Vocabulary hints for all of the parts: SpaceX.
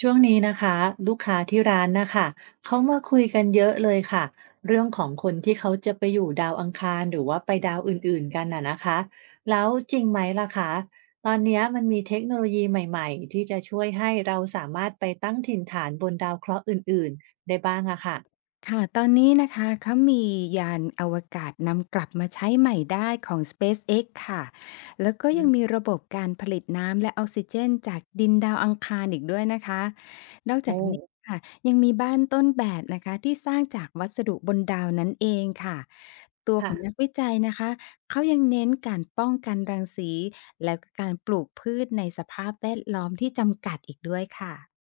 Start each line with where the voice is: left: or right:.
right: ช่วงนี้นะคะลูกค้าที่ร้านนะคะเขามาคุยกันเยอะเลยค่ะเรื่องของคนที่เขาจะไปอยู่ดาวอังคารหรือว่าไปดาวอื่นๆกันน่ะนะคะแล้วจริงไหมล่ะคะตอนเนี้ยมันมีเทคโนโลยีใหม่ๆที่จะช่วยให้เราสามารถไปตั้งถิ่นฐานบนดาวเคราะห์อื่นๆได้บ้างอะค่ะ
left: ค่ะตอนนี้นะคะเขามียานอวกาศนำกลับมาใช้ใหม่ได้ของ SpaceX ค่ะ แล้วก็
right: อื
left: ยัง
right: ม
left: มีระบบการผลิตน้ำและออกซิเจนจากดินดาวอังคารอีกด้วยนะคะนอก
right: โอ้
left: จากนี้ค่ะยังมีบ้านต้นแบบนะคะที่สร้างจากวัสดุบนดาวนั้นเองค่ะ ตัวข
right: ค่ะ
left: องนักวิจัยนะคะเขายังเน้นการป้องกันรังสีแล้วก็การปลูกพืชในสภาพแวดล้อมที่จำกัดอีกด้วยค่ะ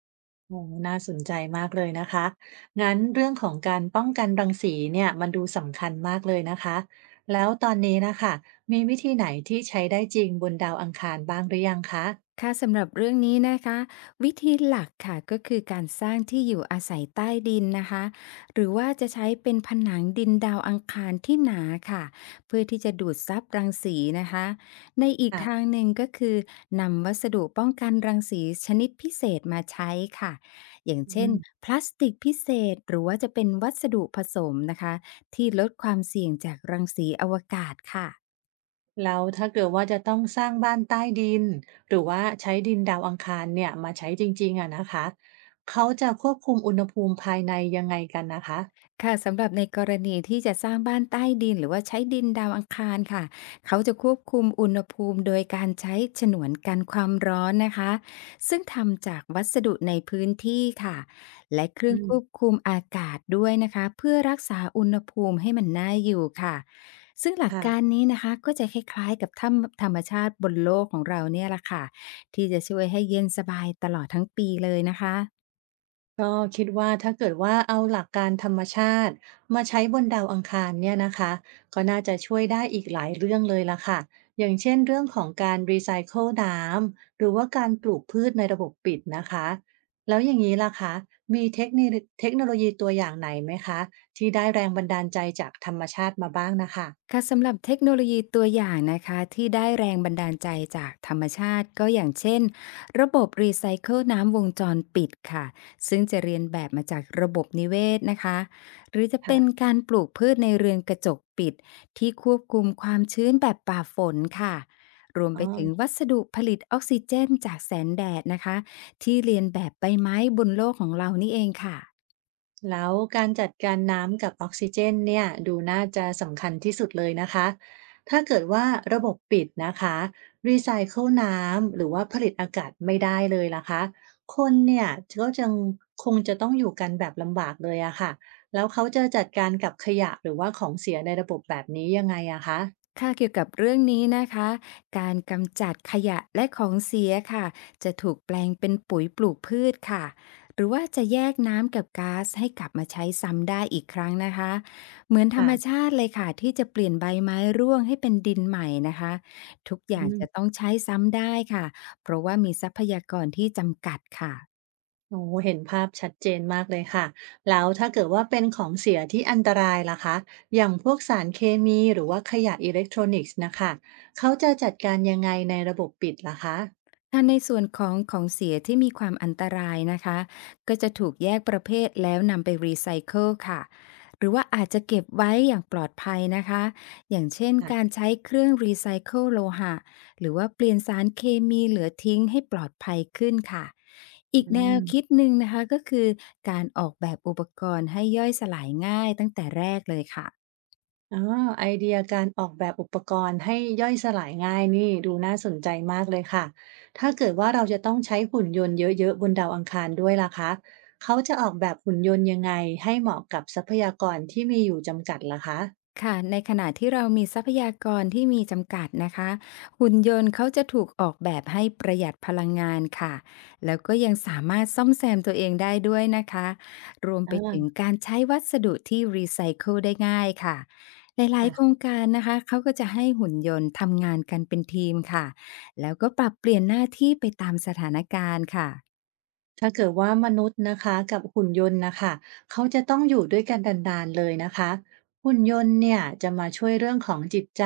right: โอ้น่าสนใจมากเลยนะคะ งั้นเรื่องของการป้องกันรังสีเนี่ยมันดูสำคัญมากเลยนะคะ แล้วตอนนี้นะคะ มีวิธีไหนที่ใช้ได้จริงบนดาวอังคารบ้างหรือยังคะ
left: ค่ะสำหรับเรื่องนี้นะคะวิธีหลักค่ะก็คือการสร้างที่อยู่อาศัยใต้ดินนะคะหรือว่าจะใช้เป็นผนังดินดาวอังคารที่หนาค่ะเพื่อที่จะดูดซับรังสีนะคะในอีกทาง
right: ค่ะ
left: หนึ่งก็คือนำวัสดุป้องกันรังสีชนิดพิเศษมาใช้ค่ะอย่าง
right: อื
left: เช่น
right: ม
left: พลาสติกพิเศษหรือว่าจะเป็นวัสดุผสมนะคะที่ลดความเสี่ยงจากรังสีอวกาศค่ะ
right: แล้วถ้าเกิดว่าจะต้องสร้างบ้านใต้ดิน หรือว่าใช้ดินดาวอังคารเนี่ยมาใช้จริงๆอะนะคะเขาจะควบคุมอุณหภูมิภายในยังไงกันนะคะ
left: ค่ะสำหรับในกรณีที่จะสร้างบ้านใต้ดินหรือว่าใช้ดินดาวอังคารค่ะเขาจะควบคุมอุณหภูมิโดยการใช้ฉนวนกันความร้อนนะคะซึ่งทำจากวัสดุในพื้นที่ค่ะและเครื่
right: อื
left: อง
right: ม
left: ควบคุมอากาศด้วยนะคะเพื่อรักษาอุณหภูมิให้มันน่าอยู่ค่ะซึ่งหลักการ
right: ค่ะ
left: นี้นะคะก็จะคล้ายๆกับถ้ำธรรมชาติบนโลกของเราเนี่ยละค่ะที่จะช่วยให้เย็นสบายตลอดทั้งปีเลยนะคะ
right: ก็คิดว่าถ้าเกิดว่าเอาหลักการธรรมชาติมาใช้บนดาวอังคารเนี่ยนะคะก็น่าจะช่วยได้อีกหลายเรื่องเลยล่ะค่ะอย่างเช่นเรื่องของการรีไซเคิลน้ำหรือว่าการปลูกพืชในระบบปิดนะคะแล้วอย่างนี้ล่ะคะมีเทคโนโลยีตัวอย่างไหนไหมคะที่ได้แรงบันดาลใจจากธรรมชาติมาบ้างนะคะ
left: ค่ะสำหรับเทคโนโลยีตัวอย่างนะคะที่ได้แรงบันดาลใจจากธรรมชาติก็อย่างเช่นระบบรีไซเคิลน้ำวงจรปิดค่ะซึ่งจะเรียนแบบมาจากระบบนิเวศนะคะหรือจะ
right: ค่ะ
left: เป็นการปลูกพืชในเรือนกระจกปิดที่ควบคุมความชื้นแบบป่าฝนค่ะรวม
right: อ๋อ
left: ไปถึงวัสดุผลิตออกซิเจนจากแสงแดดนะคะที่เรียนแบบใบไม้บนโลกของเรานี่เองค่ะ
right: แล้วการจัดการน้ำกับออกซิเจนเนี่ยดูน่าจะสำคัญที่สุดเลยนะคะถ้าเกิดว่าระบบปิดนะคะรีไซเคิลน้ำหรือว่าผลิตอากาศไม่ได้เลยล่ะคะคนเนี่ยก็จะคงจะต้องอยู่กันแบบลำบากเลยอะค่ะแล้วเขาจะจัดการกับขยะหรือว่าของเสียในระบบแบบนี้ยังไงอะคะ
left: ค่ะเกี่ยวกับเรื่องนี้นะคะการกำจัดขยะและของเสียค่ะจะถูกแปลงเป็นปุ๋ยปลูกพืชค่ะหรือว่าจะแยกน้ำกับก๊าซให้กลับมาใช้ซ้ำได้อีกครั้งนะคะ เหมือนธร
right: ค่ะ
left: รมชาติเลยค่ะที่จะเปลี่ยนใบไม้ร่วงให้เป็นดินใหม่นะคะ ทุกอ
right: อื
left: ย่าง
right: ม
left: จะต้องใช้ซ้ำได้ค่ะเพราะว่ามีทรัพยากรที่จำกัดค่ะ
right: โอ้เห็นภาพชัดเจนมากเลยค่ะแล้วถ้าเกิดว่าเป็นของเสียที่อันตรายล่ะคะอย่างพวกสารเคมีหรือว่าขยะอิเล็กทรอนิกส์นะคะเขาจะจัดการยังไงในระบบปิดล่ะคะ
left: ถ้าในส่วนของของเสียที่มีความอันตรายนะคะก็จะถูกแยกประเภทแล้วนำไปรีไซเคิลค่ะหรือว่าอาจจะเก็บไว้อย่างปลอดภัยนะคะอย่างเช่นการ
right: ค่ะ
left: ใช้เครื่องรีไซเคิลโลหะหรือว่าเปลี่ยนสารเคมีเหลือทิ้งให้ปลอดภัยขึ้นค่ะอีก
right: อื
left: แนวคิด
right: ม
left: หนึ่งนะคะก็คือการออกแบบอุปกรณ์ให้ย่อยสลายง่ายตั้งแต่แรกเลยค่ะ
right: อ๋อไอเดียการออกแบบอุปกรณ์ให้ย่อยสลายง่ายนี่ดูน่าสนใจมากเลยค่ะถ้าเกิดว่าเราจะต้องใช้หุ่นยนต์เยอะๆบนดาวอังคารด้วยล่ะคะเขาจะออกแบบหุ่นยนต์ยังไงให้เหมาะกับทรัพยากรที่มีอยู่จำกัดล่ะคะ
left: ค่ะในขณะที่เรามีทรัพยากรที่มีจำกัดนะคะหุ่นยนต์เขาจะถูกออกแบบให้ประหยัดพลังงานค่ะแล้วก็ยังสามารถซ่อมแซมตัวเองได้ด้วยนะคะรวมไป
right: อา
left: ถึงการใช้วัสดุที่รีไซเคิลได้ง่ายค่ะหลายๆโครง
right: ค่ะ
left: การนะคะเขาก็จะให้หุ่นยนต์ทำงานกันเป็นทีมค่ะแล้วก็ปรับเปลี่ยนหน้าที่ไปตามสถานการณ์ค่ะ
right: ถ้าเกิดว่ามนุษย์นะคะกับหุ่นยนต์นะคะเขาจะต้องอยู่ด้วยกันดานๆเลยนะคะหุ่นยนต์เนี่ยจะมาช่วยเรื่องของจิตใจ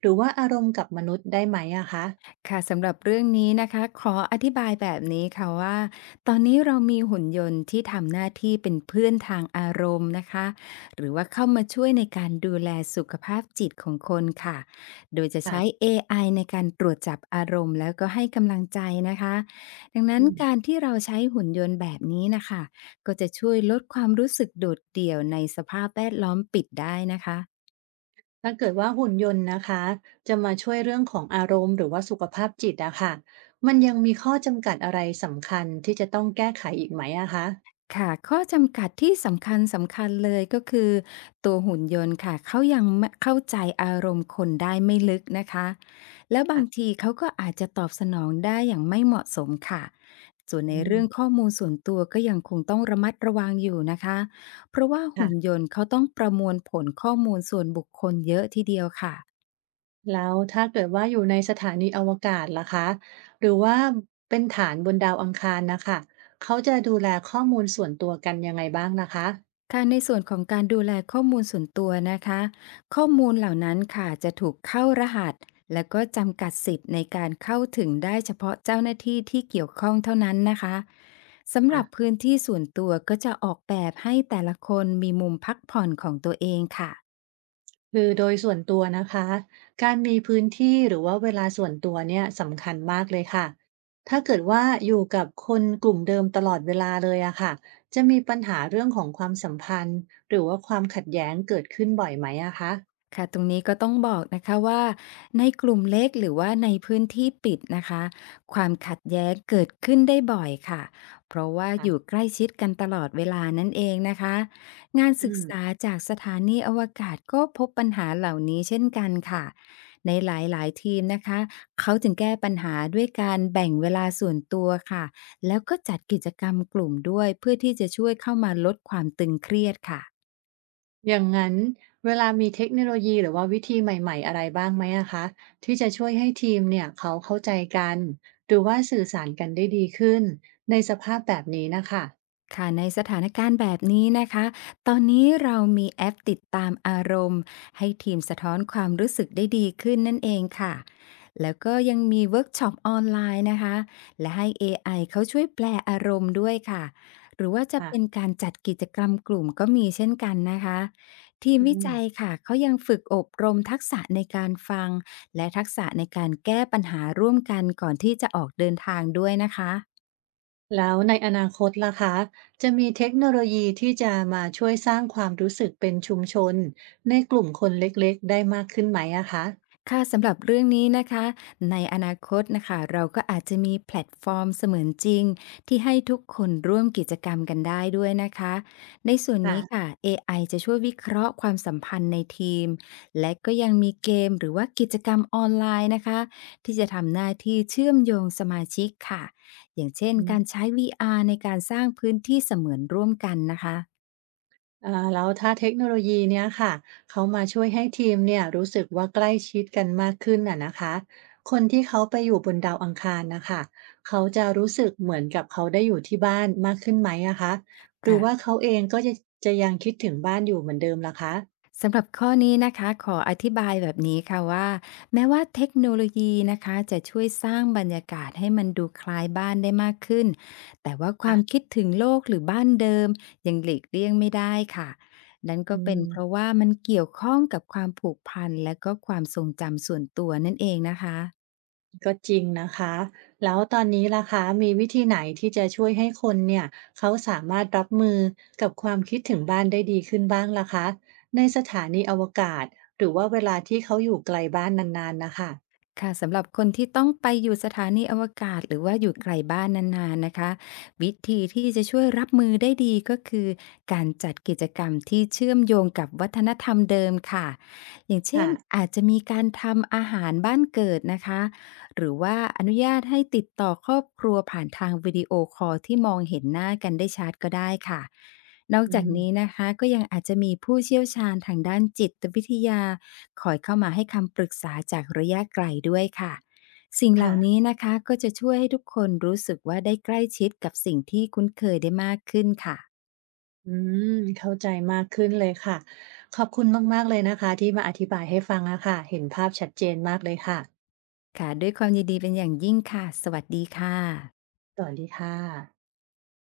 right: หรือว่าอารมณ์กับมนุษย์ได้ไหมอะคะ
left: ค่ะสำหรับเรื่องนี้นะคะขออธิบายแบบนี้ค่ะว่าตอนนี้เรามีหุ่นยนต์ที่ทำหน้าที่เป็นเพื่อนทางอารมณ์นะคะหรือว่าเข้ามาช่วยในการดูแลสุขภาพจิตของคนค่ะโดยจะใช้
right: ค่ะ
left: AI ในการตรวจจับอารมณ์แล้วก็ให้กำลังใจนะคะดังนั้
right: อื
left: นการ
right: ม
left: ที่เราใช้หุ่นยนต์แบบนี้นะคะก็จะช่วยลดความรู้สึกโดดเดี่ยวในสภาพแวดล้อมปิดได้นะคะ
right: ถ้าเกิดว่าหุ่นยนต์นะคะจะมาช่วยเรื่องของอารมณ์หรือว่าสุขภาพจิตอะค่ะมันยังมีข้อจำกัดอะไรสำคัญที่จะต้องแก้ไขอีกไหมอะคะ
left: ค่ะข้อจำกัดที่สำคัญเลยก็คือตัวหุ่นยนต์ค่ะเขายังไมเข้าใจอารมณ์คนได้ไม่ลึกนะคะแล้วบาง
right: ค่ะ
left: ทีเขาก็อาจจะตอบสนองได้อย่างไม่เหมาะสมค่ะ ส่วนใน
right: อืม
left: เรื่องข้อมูลส่วนตัวก็ยังคงต้องระมัดระวังอยู่นะคะ เพราะว่าหุ่นยนต์เขาต้องประมวลผลข้อมูลส่วนบุคคลเยอะทีเดียวค่ะ
right: แล้วถ้าเกิดว่าอยู่ในสถานีอวกาศล่ะคะหรือว่าเป็นฐานบนดาวอังคารนะคะเขาจะดูแลข้อมูลส่วนตัวกันยังไงบ้างนะคะ
left: ค่ะในส่วนของการดูแลข้อมูลส่วนตัวนะคะข้อมูลเหล่านั้นค่ะจะถูกเข้ารหัสและก็จำกัดสิทธิ์ในการเข้าถึงได้เฉพาะเจ้าหน้าที่ที่เกี่ยวข้องเท่านั้นนะคะสำห
right: อ่ะ
left: รับพื้นที่ส่วนตัวก็จะออกแบบให้แต่ละคนมีมุมพักผ่อนของตัวเองค่ะ
right: คือโดยส่วนตัวนะคะการมีพื้นที่หรือว่าเวลาส่วนตัวเนี่ยสำคัญมากเลยค่ะถ้าเกิดว่าอยู่กับคนกลุ่มเดิมตลอดเวลาเลยอะค่ะจะมีปัญหาเรื่องของความสัมพันธ์หรือว่าความขัดแย้งเกิดขึ้นบ่อยไหมอะคะ
left: ค่ะตรงนี้ก็ต้องบอกนะคะว่าในกลุ่มเล็กหรือว่าในพื้นที่ปิดนะคะความขัดแย้งเกิดขึ้นได้บ่อยค่ะเพราะว่าอยู่ใกล้ชิดกันตลอดเวลานั่นเองนะคะงาน
right: อื
left: ศึกษา
right: ม
left: จากสถานีอวกาศก็พบปัญหาเหล่านี้เช่นกันค่ะในหลายๆทีมนะคะเขาจึงแก้ปัญหาด้วยการแบ่งเวลาส่วนตัวค่ะแล้วก็จัดกิจกรรมกลุ่มด้วยเพื่อที่จะช่วยเข้ามาลดความตึงเครียดค่ะ
right: อย่างนั้นเวลามีเทคโนโลยีหรือว่าวิธีใหม่ๆอะไรบ้างไหมอะคะที่จะช่วยให้ทีมเนี่ยเขาเข้าใจกันหรือว่าสื่อสารกันได้ดีขึ้นในสภาพแบบนี้นะคะ
left: ค่ะในสถานการณ์แบบนี้นะคะตอนนี้เรามีแอปติดตามอารมณ์ให้ทีมสะท้อนความรู้สึกได้ดีขึ้นนั่นเองค่ะแล้วก็ยังมีเวิร์กช็อปออนไลน์นะคะและให้ AI เขาช่วยแปลอารมณ์ด้วยค่ะหรือว่าจะเป็น
right: ค่ะ
left: การจัดกิจกรรมกลุ่มก็มีเช่นกันนะคะทีม
right: อื
left: วิ
right: ม
left: จัยค่ะเขายังฝึกอบรมทักษะในการฟังและทักษะในการแก้ปัญหาร่วมกันก่อนที่จะออกเดินทางด้วยนะคะ
right: แล้วในอนาคตล่ะคะจะมีเทคโนโลยีที่จะมาช่วยสร้างความรู้สึกเป็นชุมชนในกลุ่มคนเล็กๆได้มากขึ้นไหมอะคะ
left: ค่ะสำหรับเรื่องนี้นะคะในอนาคตนะคะเราก็อาจจะมีแพลตฟอร์มเสมือนจริงที่ให้ทุกคนร่วมกิจกรรมกันได้ด้วยนะคะในส่วน
right: ค่ะ
left: นี้ค่ะเอไอจะช่วยวิเคราะห์ความสัมพันธ์ในทีมและก็ยังมีเกมหรือว่ากิจกรรมออนไลน์นะคะที่จะทำหน้าที่เชื่อมโยงสมาชิกค่ะอย่างเช่น
right: อื
left: การ
right: ม
left: ใช้ VR ในการสร้างพื้นที่เสมือนร่วมกันนะคะ
right: อ่าแล้วถ้าเทคโนโลยีเนี้ยค่ะเขามาช่วยให้ทีมเนี่ยรู้สึกว่าใกล้ชิดกันมากขึ้นน่ะนะคะคนที่เขาไปอยู่บนดาวอังคารนะคะเขาจะรู้สึกเหมือนกับเขาได้อยู่ที่บ้านมากขึ้นไหมอะคะหรือ
left: ค่ะ
right: ว่าเขาเองก็จะจะยังคิดถึงบ้านอยู่เหมือนเดิมล่ะคะ
left: สำหรับข้อนี้นะคะขออธิบายแบบนี้ค่ะว่าแม้ว่าเทคโนโลยีนะคะจะช่วยสร้างบรรยากาศให้มันดูคล้ายบ้านได้มากขึ้นแต่ว่าควา
right: ค่ะ
left: มคิดถึงโลกหรือบ้านเดิมยังหลีกเลี่ยงไม่ได้ค่ะนั่นก็
right: อื
left: เป็น
right: ม
left: เพราะว่ามันเกี่ยวข้องกับความผูกพันและก็ความทรงจำส่วนตัวนั่นเองนะคะ
right: ก็จริงนะคะแล้วตอนนี้ล่ะคะมีวิธีไหนที่จะช่วยให้คนเนี่ยเขาสามารถรับมือกับความคิดถึงบ้านได้ดีขึ้นบ้างล่ะคะในสถานีอวกาศหรือว่าเวลาที่เขาอยู่ไกลบ้านนานๆนะคะ
left: ค่ะสำหรับคนที่ต้องไปอยู่สถานีอวกาศหรือว่าอยู่ไกลบ้านนานๆนะคะวิธีที่จะช่วยรับมือได้ดีก็คือการจัดกิจกรรมที่เชื่อมโยงกับวัฒนธรรมเดิมค่ะอย่างเช่น
right: ค่ะ
left: อาจจะมีการทำอาหารบ้านเกิดนะคะหรือว่าอนุญาตให้ติดต่อครอบครัวผ่านทางวิดีโอคอลที่มองเห็นหน้ากันได้ชัดก็ได้ค่ะนอก
right: อื
left: จาก
right: ม
left: นี้นะคะก็ยังอาจจะมีผู้เชี่ยวชาญทางด้านจิตวิทยา คอยเข้ามาให้คำปรึกษาจากระยะไกลด้วยค่ะสิ่งเห
right: ค่ะ
left: ล่านี้นะคะก็จะช่วยให้ทุกคนรู้สึกว่าได้ใกล้ชิดกับสิ่งที่คุ้นเคยได้มากขึ้นค่ะ
right: อืมเข้าใจมากขึ้นเลยค่ะขอบคุณมากๆเลยนะคะที่มาอธิบายให้ฟังอะค่ะเห็นภาพชัดเจนมากเลยค่ะ
left: ค่ะด้วยความยินดีเป็นอย่างยิ่งค่ะสวัสดีค่ะ
right: สวัสดีค่ะ